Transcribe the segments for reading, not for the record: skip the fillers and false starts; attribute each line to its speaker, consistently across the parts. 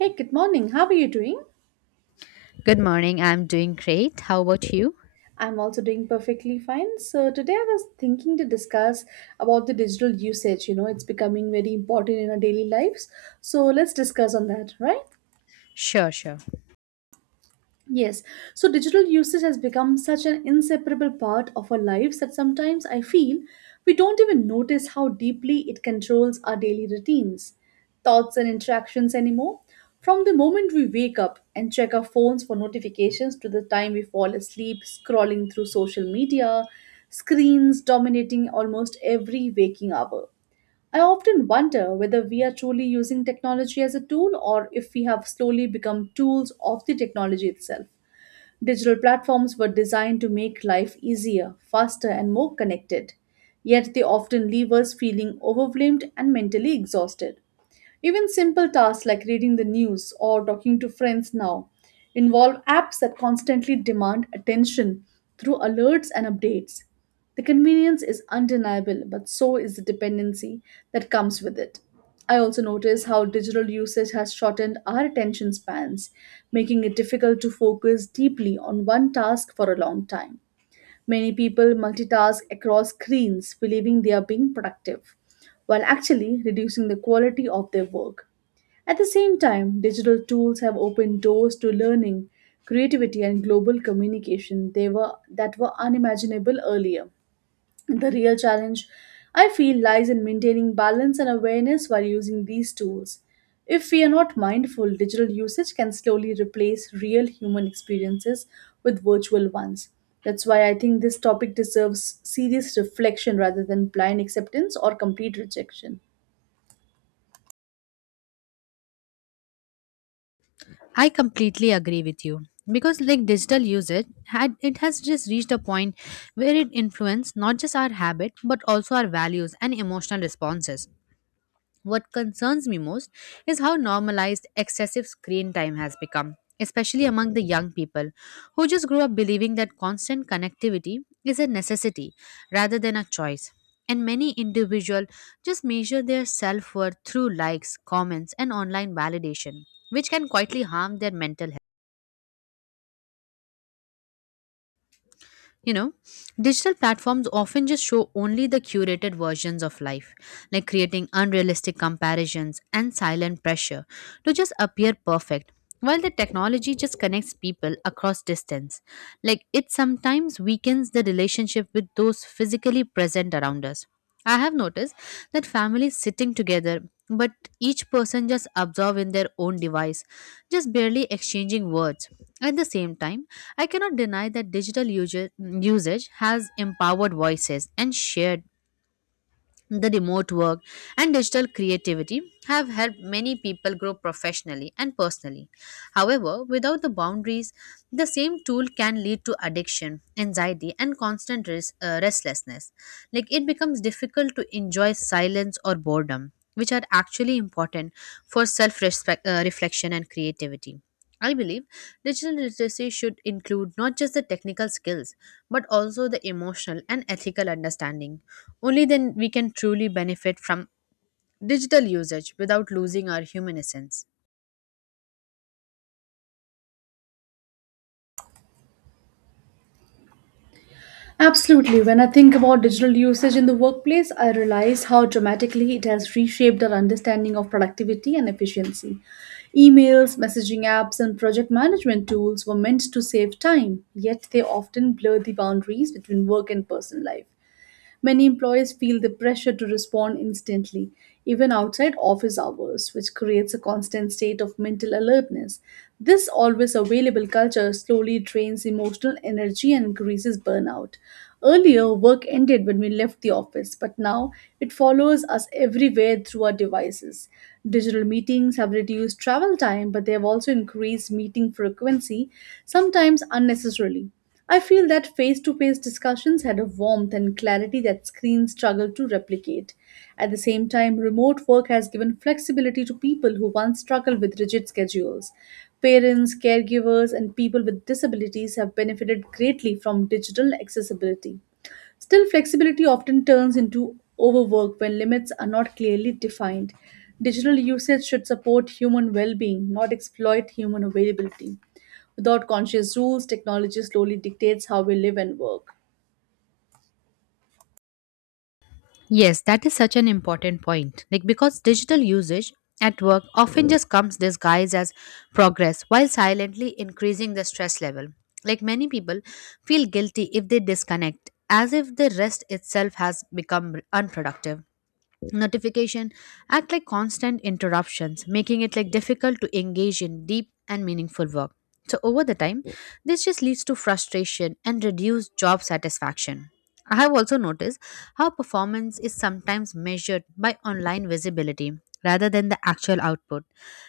Speaker 1: Hey, good morning. How are you doing?
Speaker 2: Good morning. I'm doing great. How about you?
Speaker 1: I'm also doing perfectly fine. So today I was thinking to discuss about the digital usage. You know, it's becoming very important in our daily lives. So let's discuss on that, right?
Speaker 2: Sure, sure.
Speaker 1: Yes, so digital usage has become such an inseparable part of our lives that sometimes I feel we don't even notice how deeply it controls our daily routines, thoughts, and interactions anymore. From the moment we wake up and check our phones for notifications to the time we fall asleep scrolling through social media, screens dominating almost every waking hour. I often wonder whether we are truly using technology as a tool or if we have slowly become tools of the technology itself. Digital platforms were designed to make life easier, faster, and more connected. Yet they often leave us feeling overwhelmed and mentally exhausted. Even simple tasks like reading the news or talking to friends now involve apps that constantly demand attention through alerts and updates. The convenience is undeniable, but so is the dependency that comes with it. I also notice how digital usage has shortened our attention spans, making it difficult to focus deeply on one task for a long time. Many people multitask across screens, believing they are being productive, while actually reducing the quality of their work. At the same time, digital tools have opened doors to learning, creativity, and global communication that were unimaginable earlier. The real challenge, I feel, lies in maintaining balance and awareness while using these tools. If we are not mindful, digital usage can slowly replace real human experiences with virtual ones. That's why I think this topic deserves serious reflection rather than blind acceptance or complete rejection.
Speaker 2: I completely agree with you because like digital usage had it has just reached a point where it influences not just our habit but also our values and emotional responses. What concerns me most is how normalized excessive screen time has become, especially among the young people who just grew up believing that constant connectivity is a necessity rather than a choice. And many individuals just measure their self worth through likes, comments, and online validation, which can quietly harm their mental health. You know, digital platforms often just show only the curated versions of life, like creating unrealistic comparisons and silent pressure to just appear perfect. While the technology just connects people across distance, like it sometimes weakens the relationship with those physically present around us. I have noticed that families sitting together, but each person just absorbed in their own device, just barely exchanging words. At the same time, I cannot deny that digital usage has empowered voices and shared the remote work and digital creativity have helped many people grow professionally and personally. However, without the boundaries, the same tool can lead to addiction, anxiety, and constant restlessness. Like it becomes difficult to enjoy silence or boredom, which are actually important for self reflection and creativity. I believe digital literacy should include not just the technical skills, but also the emotional and ethical understanding. Only then we can truly benefit from digital usage without losing our human essence.
Speaker 1: Absolutely. When I think about digital usage in the workplace, I realize how dramatically it has reshaped our understanding of productivity and efficiency. Emails, messaging apps, and project management tools were meant to save time, yet they often blur the boundaries between work and personal life. Many employees feel the pressure to respond instantly, even outside office hours, which creates a constant state of mental alertness. This always available culture slowly drains emotional energy and increases burnout. Earlier, work ended when we left the office, but now it follows us everywhere through our devices. Digital meetings have reduced travel time, but they have also increased meeting frequency, sometimes unnecessarily. I feel that face to face discussions had a warmth and clarity that screens struggle to replicate. At the same time, remote work has given flexibility to people who once struggled with rigid schedules. Parents, caregivers, and people with disabilities have benefited greatly from digital accessibility. Still, flexibility often turns into overwork when limits are not clearly defined. Digital usage should support human well being, not exploit human availability. Without conscious rules, technology slowly dictates how we live and work.
Speaker 2: Yes, that is such an important point. Like because digital usage at work often just comes disguised as progress while silently increasing the stress level. Like many people feel guilty if they disconnect, as if the rest itself has become unproductive. Notification act like constant interruptions, making it like difficult to engage in deep and meaningful work. So over the time, this just leads to frustration and reduced job satisfaction. I have also noticed how performance is sometimes measured by online visibility rather than the actual output.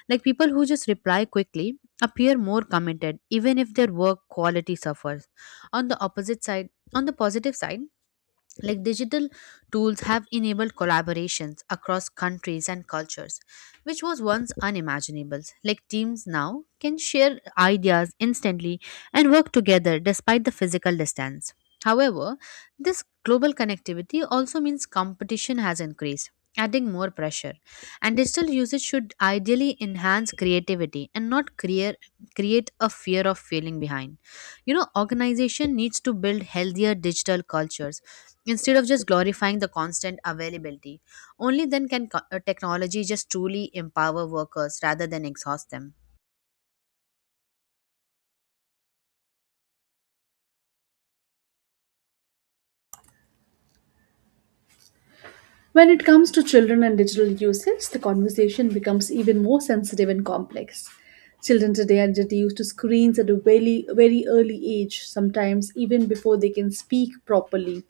Speaker 2: Like people who just reply quickly appear more committed even if their work quality suffers. On the opposite side, on the positive side, like digital tools have enabled collaborations across countries and cultures, which was once unimaginable. Like teams now can share ideas instantly and work together despite the physical distance. However, this global connectivity also means competition has increased, adding more pressure. And digital usage should ideally enhance creativity and not create, create a fear of failing behind. You know, organization needs to build healthier digital cultures instead of just glorifying the constant availability. Only then can technology just truly empower workers rather than exhaust them.
Speaker 1: When it comes to children and digital usage, the conversation becomes even more sensitive and complex. Children today are introduced to screens at a very early age, sometimes even before they can speak properly.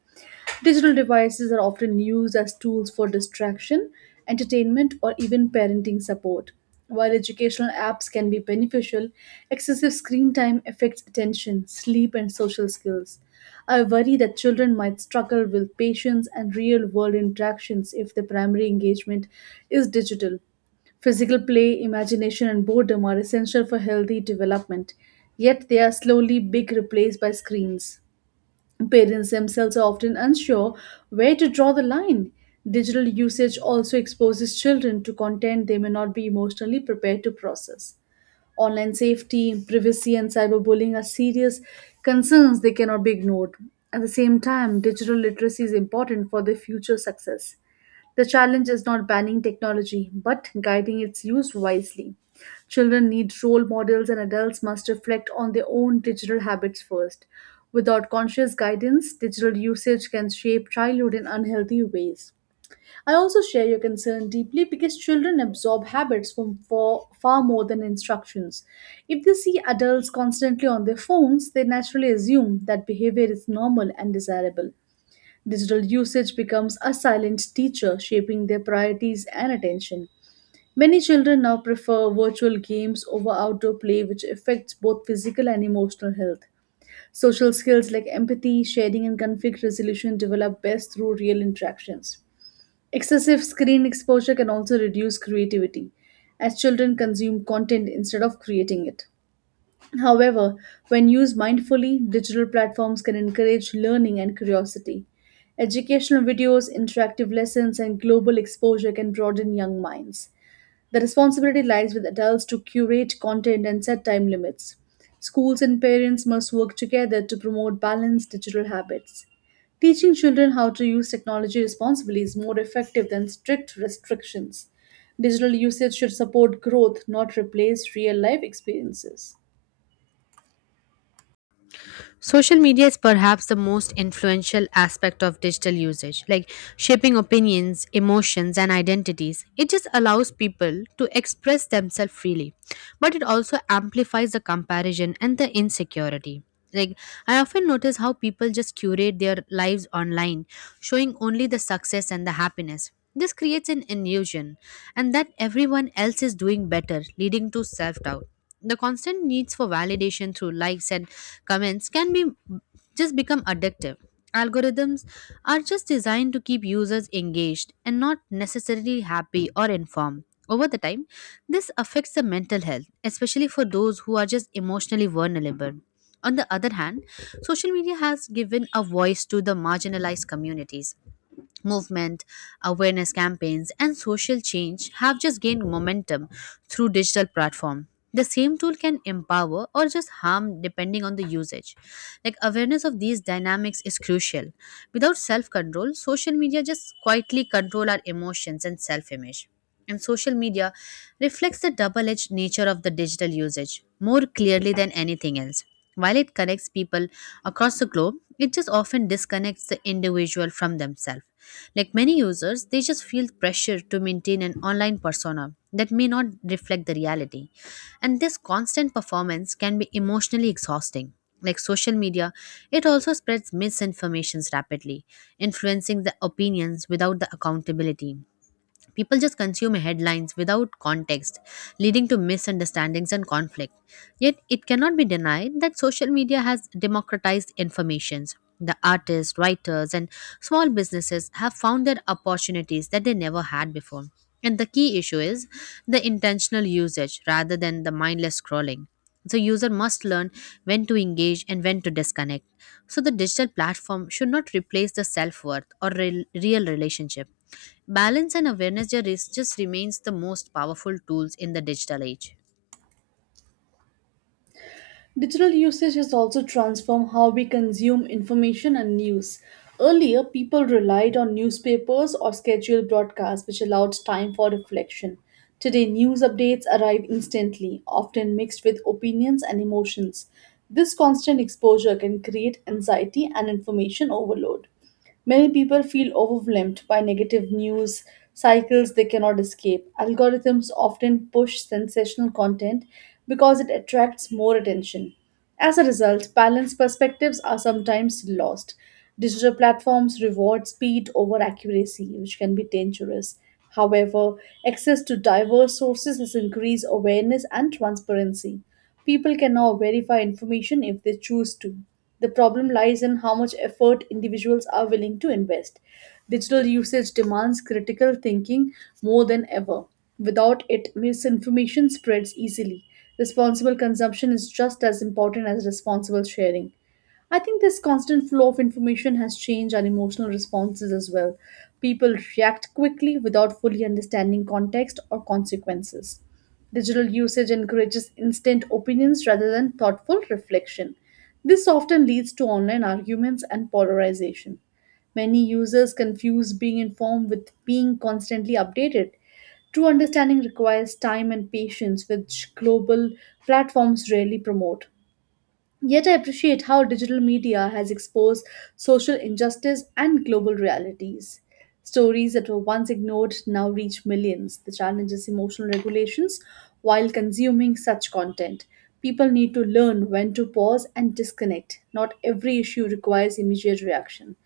Speaker 1: Digital devices are often used as tools for distraction, entertainment, or even parenting support. While educational apps can be beneficial, excessive screen time affects attention, sleep, and social skills. I worry that children might struggle with patience and real world interactions if their primary engagement is digital. Physical play, imagination, and boredom are essential for healthy development, yet, they are slowly being replaced by screens. Parents themselves are often unsure where to draw the line. Digital usage also exposes children to content they may not be emotionally prepared to process. Online safety, privacy, and cyberbullying are serious concerns they cannot be ignored. At the same time, digital literacy is important for their future success. The challenge is not banning technology, but guiding its use wisely. Children need role models, and adults must reflect on their own digital habits first. Without conscious guidance, digital usage can shape childhood in unhealthy ways. I also share your concern deeply because children absorb habits from for far more than instructions. If they see adults constantly on their phones, they naturally assume that behavior is normal and desirable. Digital usage becomes a silent teacher, shaping their priorities and attention. Many children now prefer virtual games over outdoor play, which affects both physical and emotional health. Social skills like empathy, sharing, and conflict resolution develop best through real interactions. Excessive screen exposure can also reduce creativity, as children consume content instead of creating it. However, when used mindfully, digital platforms can encourage learning and curiosity. Educational videos, interactive lessons, and global exposure can broaden young minds. The responsibility lies with adults to curate content and set time limits. Schools and parents must work together to promote balanced digital habits. Teaching children how to use technology responsibly is more effective than strict restrictions. Digital usage should support growth, not replace real life experiences.
Speaker 2: Social media is perhaps the most influential aspect of digital usage, like shaping opinions, emotions, and identities. It just allows people to express themselves freely, but it also amplifies the comparison and the insecurity. Like, I often notice how people just curate their lives online, showing only the success and the happiness. This creates an illusion, and that everyone else is doing better, leading to self doubt. The constant needs for validation through likes and comments can be just become addictive. Algorithms are just designed to keep users engaged and not necessarily happy or informed. Over the time, this affects the mental health, especially for those who are just emotionally vulnerable. On the other hand, social media has given a voice to the marginalized communities. Movement, awareness campaigns, and social change have just gained momentum through digital platform. The same tool can empower or just harm depending on the usage. Like awareness of these dynamics is crucial. Without self-control, social media just quietly control our emotions and self-image. And social media reflects the double-edged nature of the digital usage more clearly than anything else. While it connects people across the globe, it just often disconnects the individual from themselves. Like many users, they just feel pressure to maintain an online persona that may not reflect the reality. And this constant performance can be emotionally exhausting. Like social media, it also spreads misinformations rapidly, influencing the opinions without the accountability. People just consume headlines without context, leading to misunderstandings and conflict. Yet, it cannot be denied that social media has democratized informations. The artists, writers, and small businesses have found their opportunities that they never had before. And the key issue is the intentional usage rather than the mindless scrolling. So user must learn when to engage and when to disconnect. So the digital platform should not replace the self-worth or real relationship. Balance and awareness just remains the most powerful tools in the digital age.
Speaker 1: Digital usage has also transformed how we consume information and news. Earlier, people relied on newspapers or scheduled broadcasts, which allowed time for reflection. Today, news updates arrive instantly, often mixed with opinions and emotions. This constant exposure can create anxiety and information overload. Many people feel overwhelmed by negative news cycles they cannot escape. Algorithms often push sensational content because it attracts more attention. As a result, balanced perspectives are sometimes lost. Digital platforms reward speed over accuracy, which can be dangerous. However, access to diverse sources has increased awareness and transparency. People can now verify information if they choose to. The problem lies in how much effort individuals are willing to invest. Digital usage demands critical thinking more than ever. Without it, misinformation spreads easily. Responsible consumption is just as important as responsible sharing. I think this constant flow of information has changed our emotional responses as well. People react quickly without fully understanding context or consequences. Digital usage encourages instant opinions rather than thoughtful reflection. This often leads to online arguments and polarization. Many users confuse being informed with being constantly updated. True understanding requires time and patience, which global platforms rarely promote. Yet, I appreciate how digital media has exposed social injustice and global realities. Stories that were once ignored now reach millions. The challenge is emotional regulations while consuming such content. People need to learn when to pause and disconnect. Not every issue requires immediate reaction.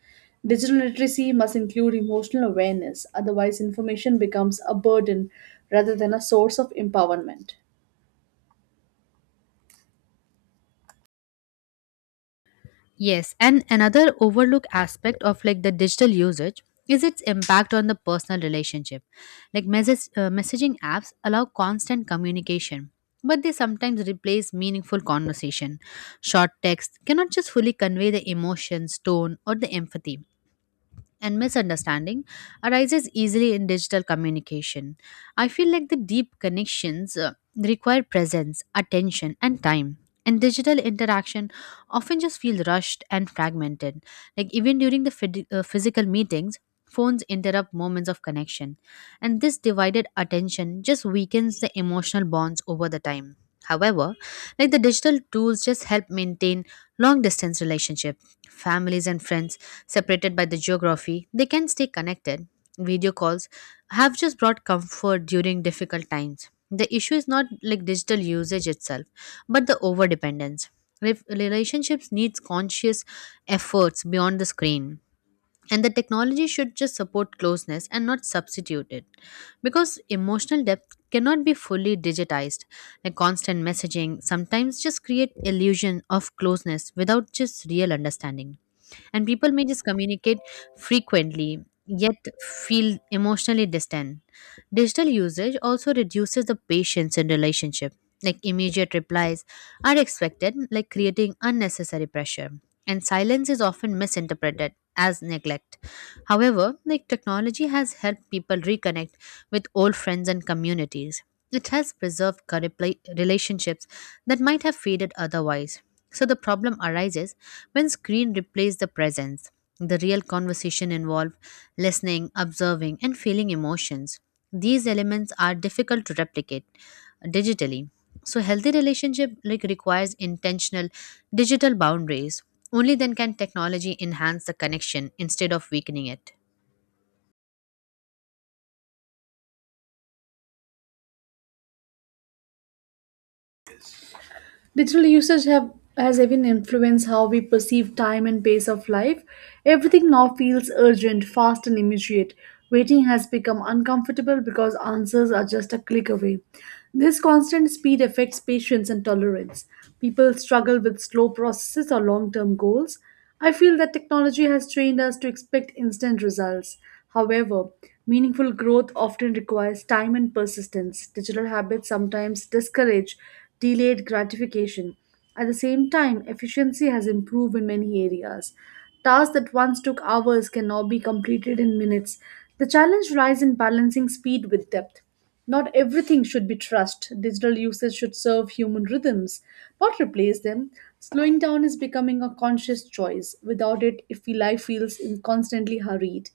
Speaker 1: Digital literacy must include emotional awareness, otherwise, information becomes a burden rather than a source of empowerment.
Speaker 2: Yes, and another overlooked aspect of like the digital usage is its impact on the personal relationship. Like messaging apps allow constant communication, but they sometimes replace meaningful conversation. Short text cannot just fully convey the emotions, tone, or the empathy, and misunderstanding arises easily in digital communication. I feel like the deep connections require presence, attention, and time. And digital interaction often just feel rushed and fragmented. Like even during the physical meetings, phones interrupt moments of connection. And this divided attention just weakens the emotional bonds over the time. However, like the digital tools just help maintain long distance relationships, families and friends separated by the geography, they can stay connected. Video calls have just brought comfort during difficult times. The issue is not like digital usage itself, but the overdependence. Relationships needs conscious efforts beyond the screen. And the technology should just support closeness and not substitute it. Because emotional depth cannot be fully digitized. Like constant messaging sometimes just create illusion of closeness without just real understanding, and people may just communicate frequently, yet feel emotionally distant. Digital usage also reduces the patience in relationship. Like immediate replies are expected, like creating unnecessary pressure. And silence is often misinterpreted as neglect. However, like technology has helped people reconnect with old friends and communities. It has preserved relationships that might have faded otherwise. So the problem arises when screen replaces the presence. The real conversation involved listening, observing, and feeling emotions. These elements are difficult to replicate digitally. So healthy relationship like requires intentional digital boundaries. Only then can technology enhance the connection instead of weakening it.
Speaker 1: Digital usage have has even influenced how we perceive time and pace of life. Everything now feels urgent, fast, and immediate. Waiting has become uncomfortable because answers are just a click away. This constant speed affects patience and tolerance. People struggle with slow processes or long term goals. I feel that technology has trained us to expect instant results. However, meaningful growth often requires time and persistence. Digital habits sometimes discourage delayed gratification. At the same time, efficiency has improved in many areas. Tasks that once took hours can now be completed in minutes. The challenge lies in balancing speed with depth. Not everything should be trust. Digital usage should serve human rhythms, not replace them. Slowing down is becoming a conscious choice. Without it, if life feels constantly hurried.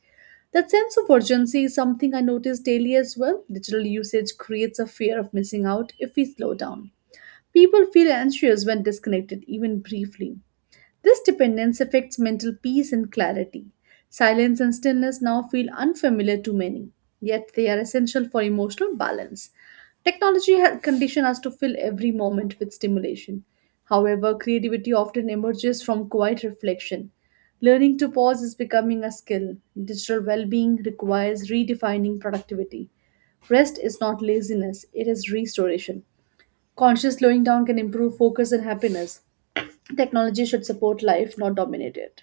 Speaker 1: That sense of urgency is something I notice daily as well. Digital usage creates a fear of missing out if we slow down. People feel anxious when disconnected, even briefly. This dependence affects mental peace and clarity. Silence and stillness now feel unfamiliar to many, yet they are essential for emotional balance. Technology has conditioned us to fill every moment with stimulation. However, creativity often emerges from quiet reflection. Learning to pause is becoming a skill. Digital well being requires redefining productivity. Rest is not laziness, it is restoration. Conscious slowing down can improve focus and happiness. Technology should support life, not dominate it.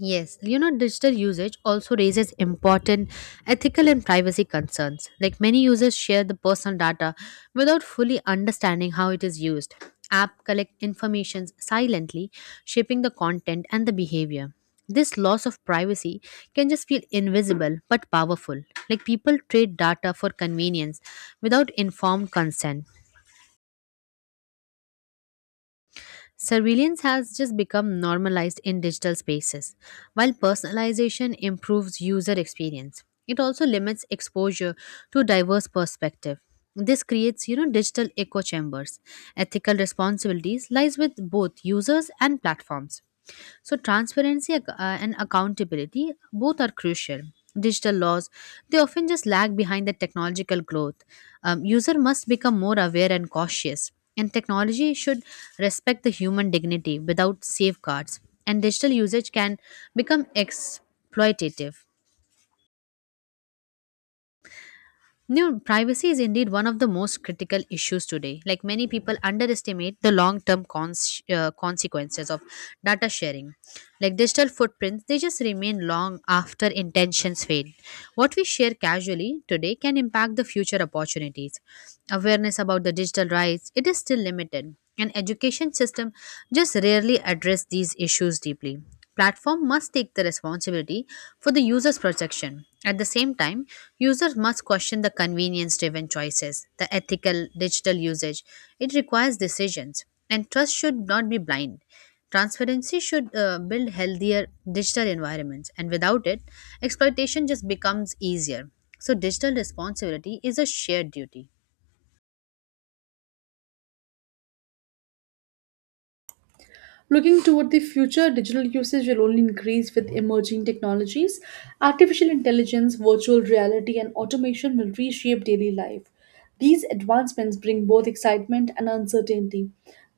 Speaker 2: Yes, you know, digital usage also raises important ethical and privacy concerns. Like many users share the personal data without fully understanding how it is used. App collect information silently, shaping the content and the behavior. This loss of privacy can just feel invisible but powerful. Like people trade data for convenience without informed consent. Surveillance has just become normalized in digital spaces. While personalization improves user experience, it also limits exposure to diverse perspective. This creates, you know, digital echo chambers. Ethical responsibilities lies with both users and platforms. So transparency and accountability both are crucial. Digital laws, they often just lag behind the technological growth. User must become more aware and cautious, and technology should respect the human dignity. Without safeguards, and digital usage can become exploitative. You know, privacy is indeed one of the most critical issues today. Like many people underestimate the long-term consequences of data sharing. Like digital footprints, they just remain long after intentions fade. What we share casually today can impact the future opportunities. Awareness about the digital rights, it is still limited. And education system just rarely address these issues deeply. Platform must take the responsibility for the user's protection. At the same time, users must question the convenience-driven choices, the ethical digital usage. It requires decisions, and trust should not be blind. Transparency should build healthier digital environments, and without it, exploitation just becomes easier. So, digital responsibility is a shared duty.
Speaker 1: Looking toward the future, digital usage will only increase with emerging technologies. Artificial intelligence, virtual reality, and automation will reshape daily life. These advancements bring both excitement and uncertainty.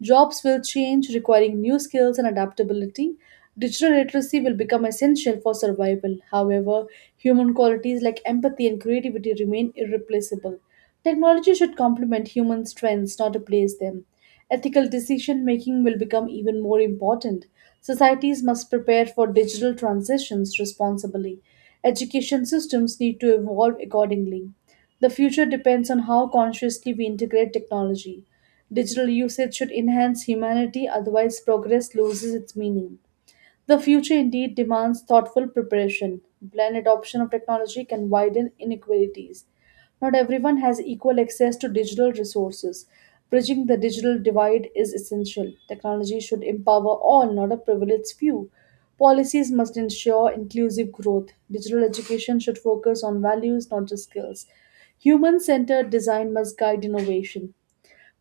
Speaker 1: Jobs will change, requiring new skills and adaptability. Digital literacy will become essential for survival. However, human qualities like empathy and creativity remain irreplaceable. Technology should complement human strengths, not replace them. Ethical decision making will become even more important. Societies must prepare for digital transitions responsibly. Education systems need to evolve accordingly. The future depends on how consciously we integrate technology. Digital usage should enhance humanity, otherwise, progress loses its meaning. The future indeed demands thoughtful preparation. Planned adoption of technology can widen inequalities. Not everyone has equal access to digital resources. Bridging the digital divide is essential. Technology should empower all, not a privileged few. Policies must ensure inclusive growth. Digital education should focus on values, not just skills. Human centered design must guide innovation.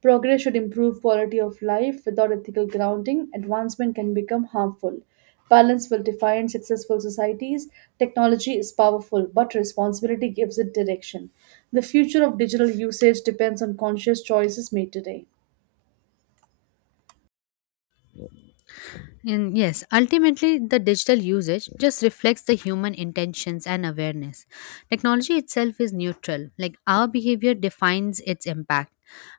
Speaker 1: Progress should improve quality of life. Without ethical grounding, advancement can become harmful. Balance will define successful societies. Technology is powerful, but responsibility gives it direction. The future of digital usage depends on conscious choices made today.
Speaker 2: And yes, ultimately, the digital usage just reflects the human intentions and awareness. Technology itself is neutral, like our behavior defines its impact.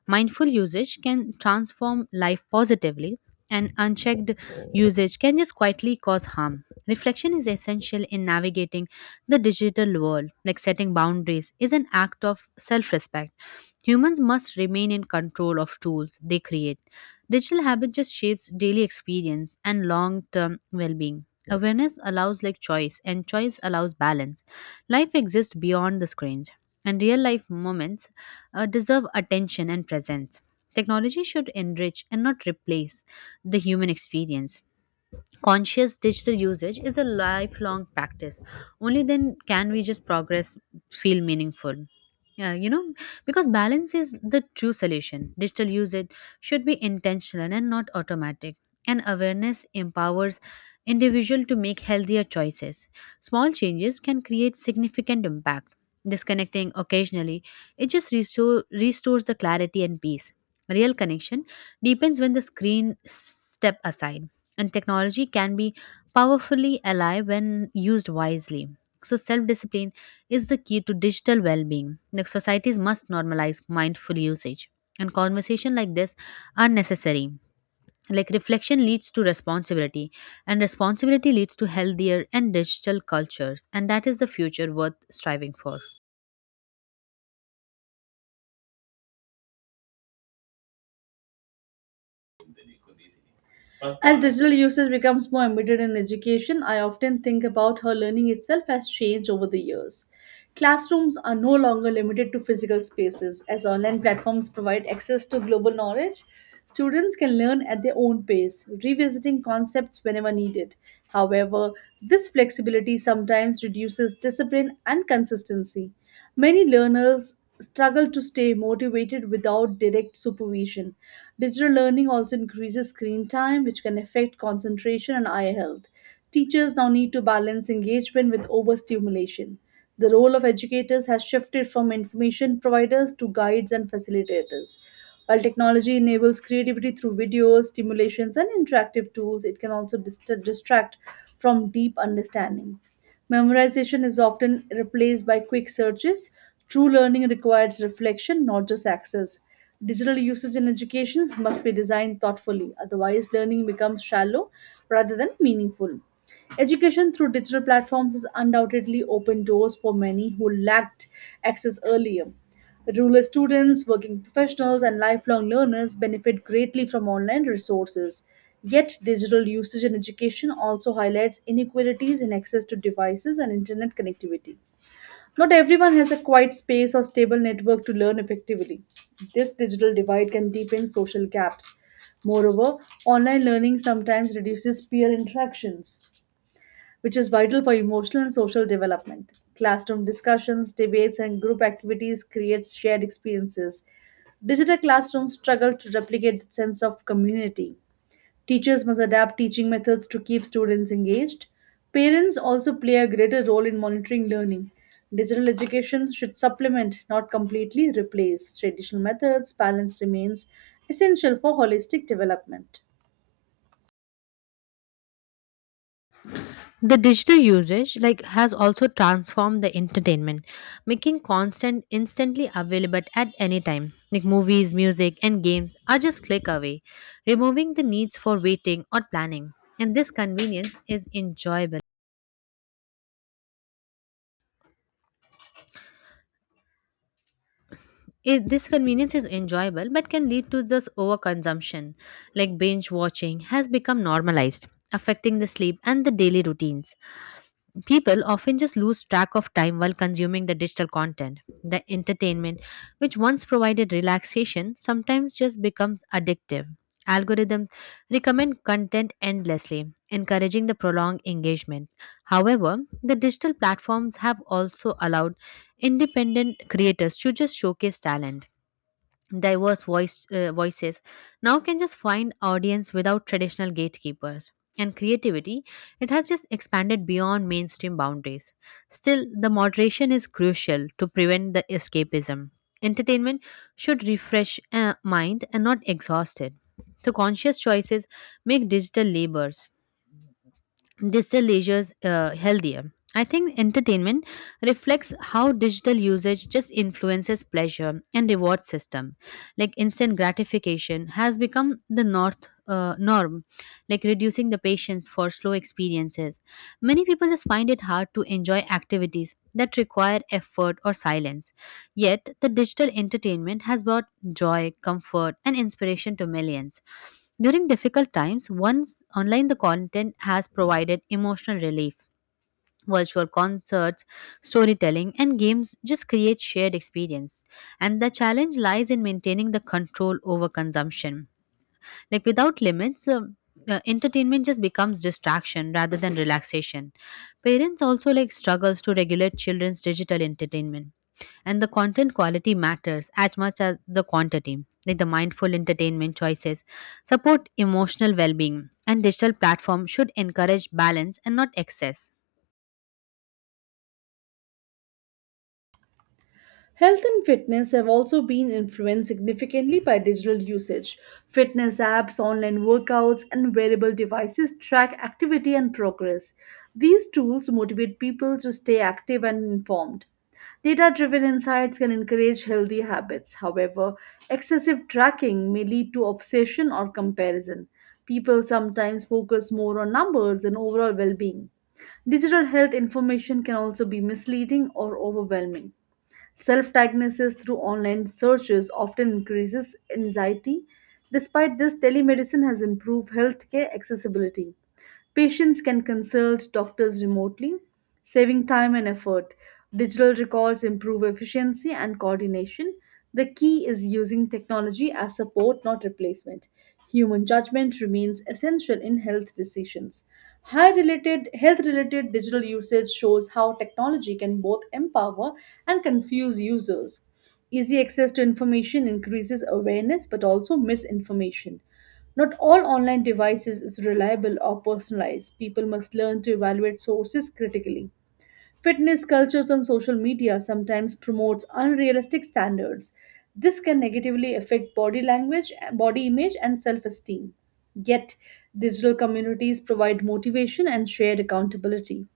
Speaker 2: Mindful usage can transform life positively, and unchecked usage can just quietly cause harm. Reflection is essential in navigating the digital world, like setting boundaries is an act of self respect. Humans must remain in control of tools they create. Digital habit just shapes daily experience and long-term well-being. Awareness allows like choice, and choice allows balance. Life exists beyond the screens, and real life moments deserve attention and presence. Technology should enrich and not replace the human experience. Conscious digital usage is a lifelong practice. Only then can we just progress feel meaningful. Yeah, you know, because balance is the true solution. Digital usage should be intentional and not automatic. And awareness empowers individual to make healthier choices. Small changes can create significant impact. Disconnecting occasionally, it just restores the clarity and peace. Real connection deepens when the screen step aside. And technology can be powerfully alive when used wisely. So self-discipline is the key to digital well-being. Like societies must normalize mindful usage, and conversation like this are necessary. Like reflection leads to responsibility, and responsibility leads to healthier and digital cultures, and that is the future worth striving for.
Speaker 1: As digital usage becomes more embedded in education, I often think about how learning itself has changed over the years. Classrooms are no longer limited to physical spaces, as online platforms provide access to global knowledge. Students can learn at their own pace, revisiting concepts whenever needed. However, this flexibility sometimes reduces discipline and consistency. Many learners struggle to stay motivated without direct supervision. Digital learning also increases screen time, which can affect concentration and eye health. Teachers now need to balance engagement with overstimulation. The role of educators has shifted from information providers to guides and facilitators. While technology enables creativity through videos, stimulations, and interactive tools, it can also distract from deep understanding. Memorization is often replaced by quick searches. True learning requires reflection, not just access. Digital usage in education must be designed thoughtfully; otherwise, learning becomes shallow rather than meaningful. Education through digital platforms has undoubtedly opened doors for many who lacked access earlier. Rural students, working professionals, and lifelong learners benefit greatly from online resources. Yet, digital usage in education also highlights inequalities in access to devices and internet connectivity. Not everyone has a quiet space or stable network to learn effectively. This digital divide can deepen social gaps. Moreover, online learning sometimes reduces peer interactions, which is vital for emotional and social development. Classroom discussions, debates, and group activities create shared experiences. Digital classrooms struggle to replicate the sense of community. Teachers must adapt teaching methods to keep students engaged. Parents also play a greater role in monitoring learning. Digital education should supplement, not completely replace, traditional methods. Balance remains essential for holistic development.
Speaker 2: The digital usage like has also transformed the entertainment, making constant instantly available at any time. Like movies, music and games are just click away, removing the needs for waiting or planning. And this convenience is enjoyable. It, This convenience is enjoyable but can lead to this overconsumption. Like binge watching has become normalized, affecting the sleep and the daily routines. People often just lose track of time while consuming the digital content. The entertainment, which once provided relaxation, sometimes just becomes addictive. Algorithms recommend content endlessly, encouraging the prolonged engagement. However, the digital platforms have also allowed independent creators to just showcase talent. Diverse voices now can just find audience without traditional gatekeepers, and creativity, it has just expanded beyond mainstream boundaries. Still, the moderation is crucial to prevent the escapism. Entertainment should refresh mind and not exhaust it. So conscious choices make digital labors, digital leisure's healthier. I think entertainment reflects how digital usage just influences pleasure and reward system. Like instant gratification has become the north norm, like reducing the patience for slow experiences. Many people just find it hard to enjoy activities that require effort or silence. Yet the digital entertainment has brought joy, comfort, and inspiration to millions. During difficult times, once online the content has provided emotional relief. Virtual concerts, storytelling, and games just create shared experience. And the challenge lies in maintaining the control over consumption, like without limits, entertainment just becomes distraction rather than relaxation. Parents also like struggles to regulate children's digital entertainment. And the content quality matters as much as the quantity. Like the mindful entertainment choices support emotional well-being, and digital platform should encourage balance and not excess.
Speaker 1: Health and fitness have also been influenced significantly by digital usage. Fitness apps, online workouts, and wearable devices track activity and progress. These tools motivate people to stay active and informed. Data driven insights can encourage healthy habits. However, excessive tracking may lead to obsession or comparison. People sometimes focus more on numbers than overall well being. Digital health information can also be misleading or overwhelming. Self diagnosis through online searches often increases anxiety. Despite this, telemedicine has improved healthcare accessibility. Patients can consult doctors remotely, saving time and effort. Digital records improve efficiency and coordination. The key is using technology as support, not replacement. Human judgment remains essential in health decisions. High related health related digital usage shows how technology can both empower and confuse users. Easy access to information increases awareness but also misinformation. Not all online devices is reliable or personalized. People must learn to evaluate sources critically. Fitness cultures on social media sometimes promotes unrealistic standards. This can negatively affect body language, body image and self-esteem. Yet, digital communities provide motivation and shared accountability.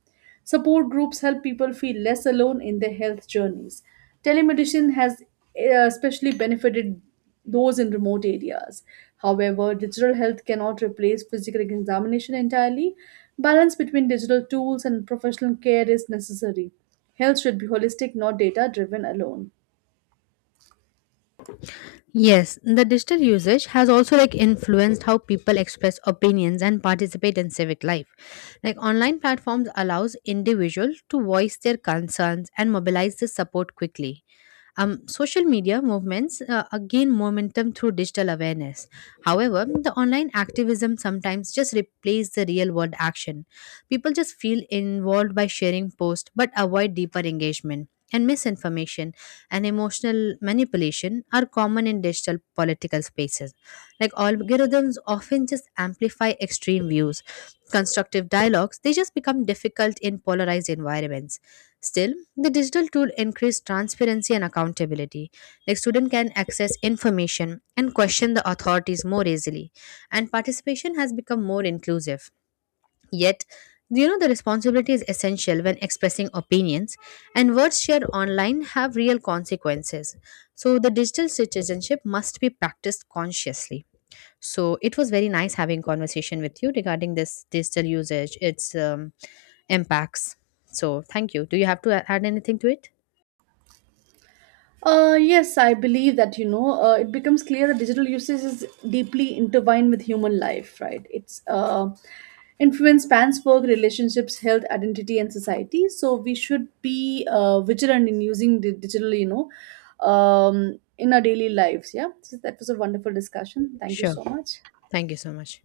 Speaker 1: Support groups help people feel less alone in their health journeys. Telemedicine has especially benefited those in remote areas. However, digital health cannot replace physical examination entirely. Balance between digital tools and professional care is necessary. Health should be holistic, not data driven alone.
Speaker 2: Yes, the digital usage has also like influenced how people express opinions and participate in civic life. Like online platforms allows individuals to voice their concerns and mobilize the support quickly. Social media movements gain momentum through digital awareness. However, the online activism sometimes just replaces the real world action. People just feel involved by sharing posts but avoid deeper engagement. And misinformation and emotional manipulation are common in digital political spaces. Like algorithms often just amplify extreme views. Constructive dialogues, they just become difficult in polarized environments. Still, the digital tool increased transparency and accountability. Like student can access information and question the authorities more easily, and participation has become more inclusive. Yet, you know, the responsibility is essential when expressing opinions, and words shared online have real consequences. So, the digital citizenship must be practiced consciously. So it was very nice having conversation with you regarding this digital usage, its impacts. So thank you. Do you have to add anything to it?
Speaker 1: Yes, I believe that, you know, it becomes clear that digital usage is deeply intertwined with human life, right? It's influence spans work, relationships, health, identity, and society. So we should be vigilant in using the digital, you know, in our daily lives. Yeah. So that was a wonderful discussion. Thank you
Speaker 2: Sure.
Speaker 1: so much.
Speaker 2: Thank you so much.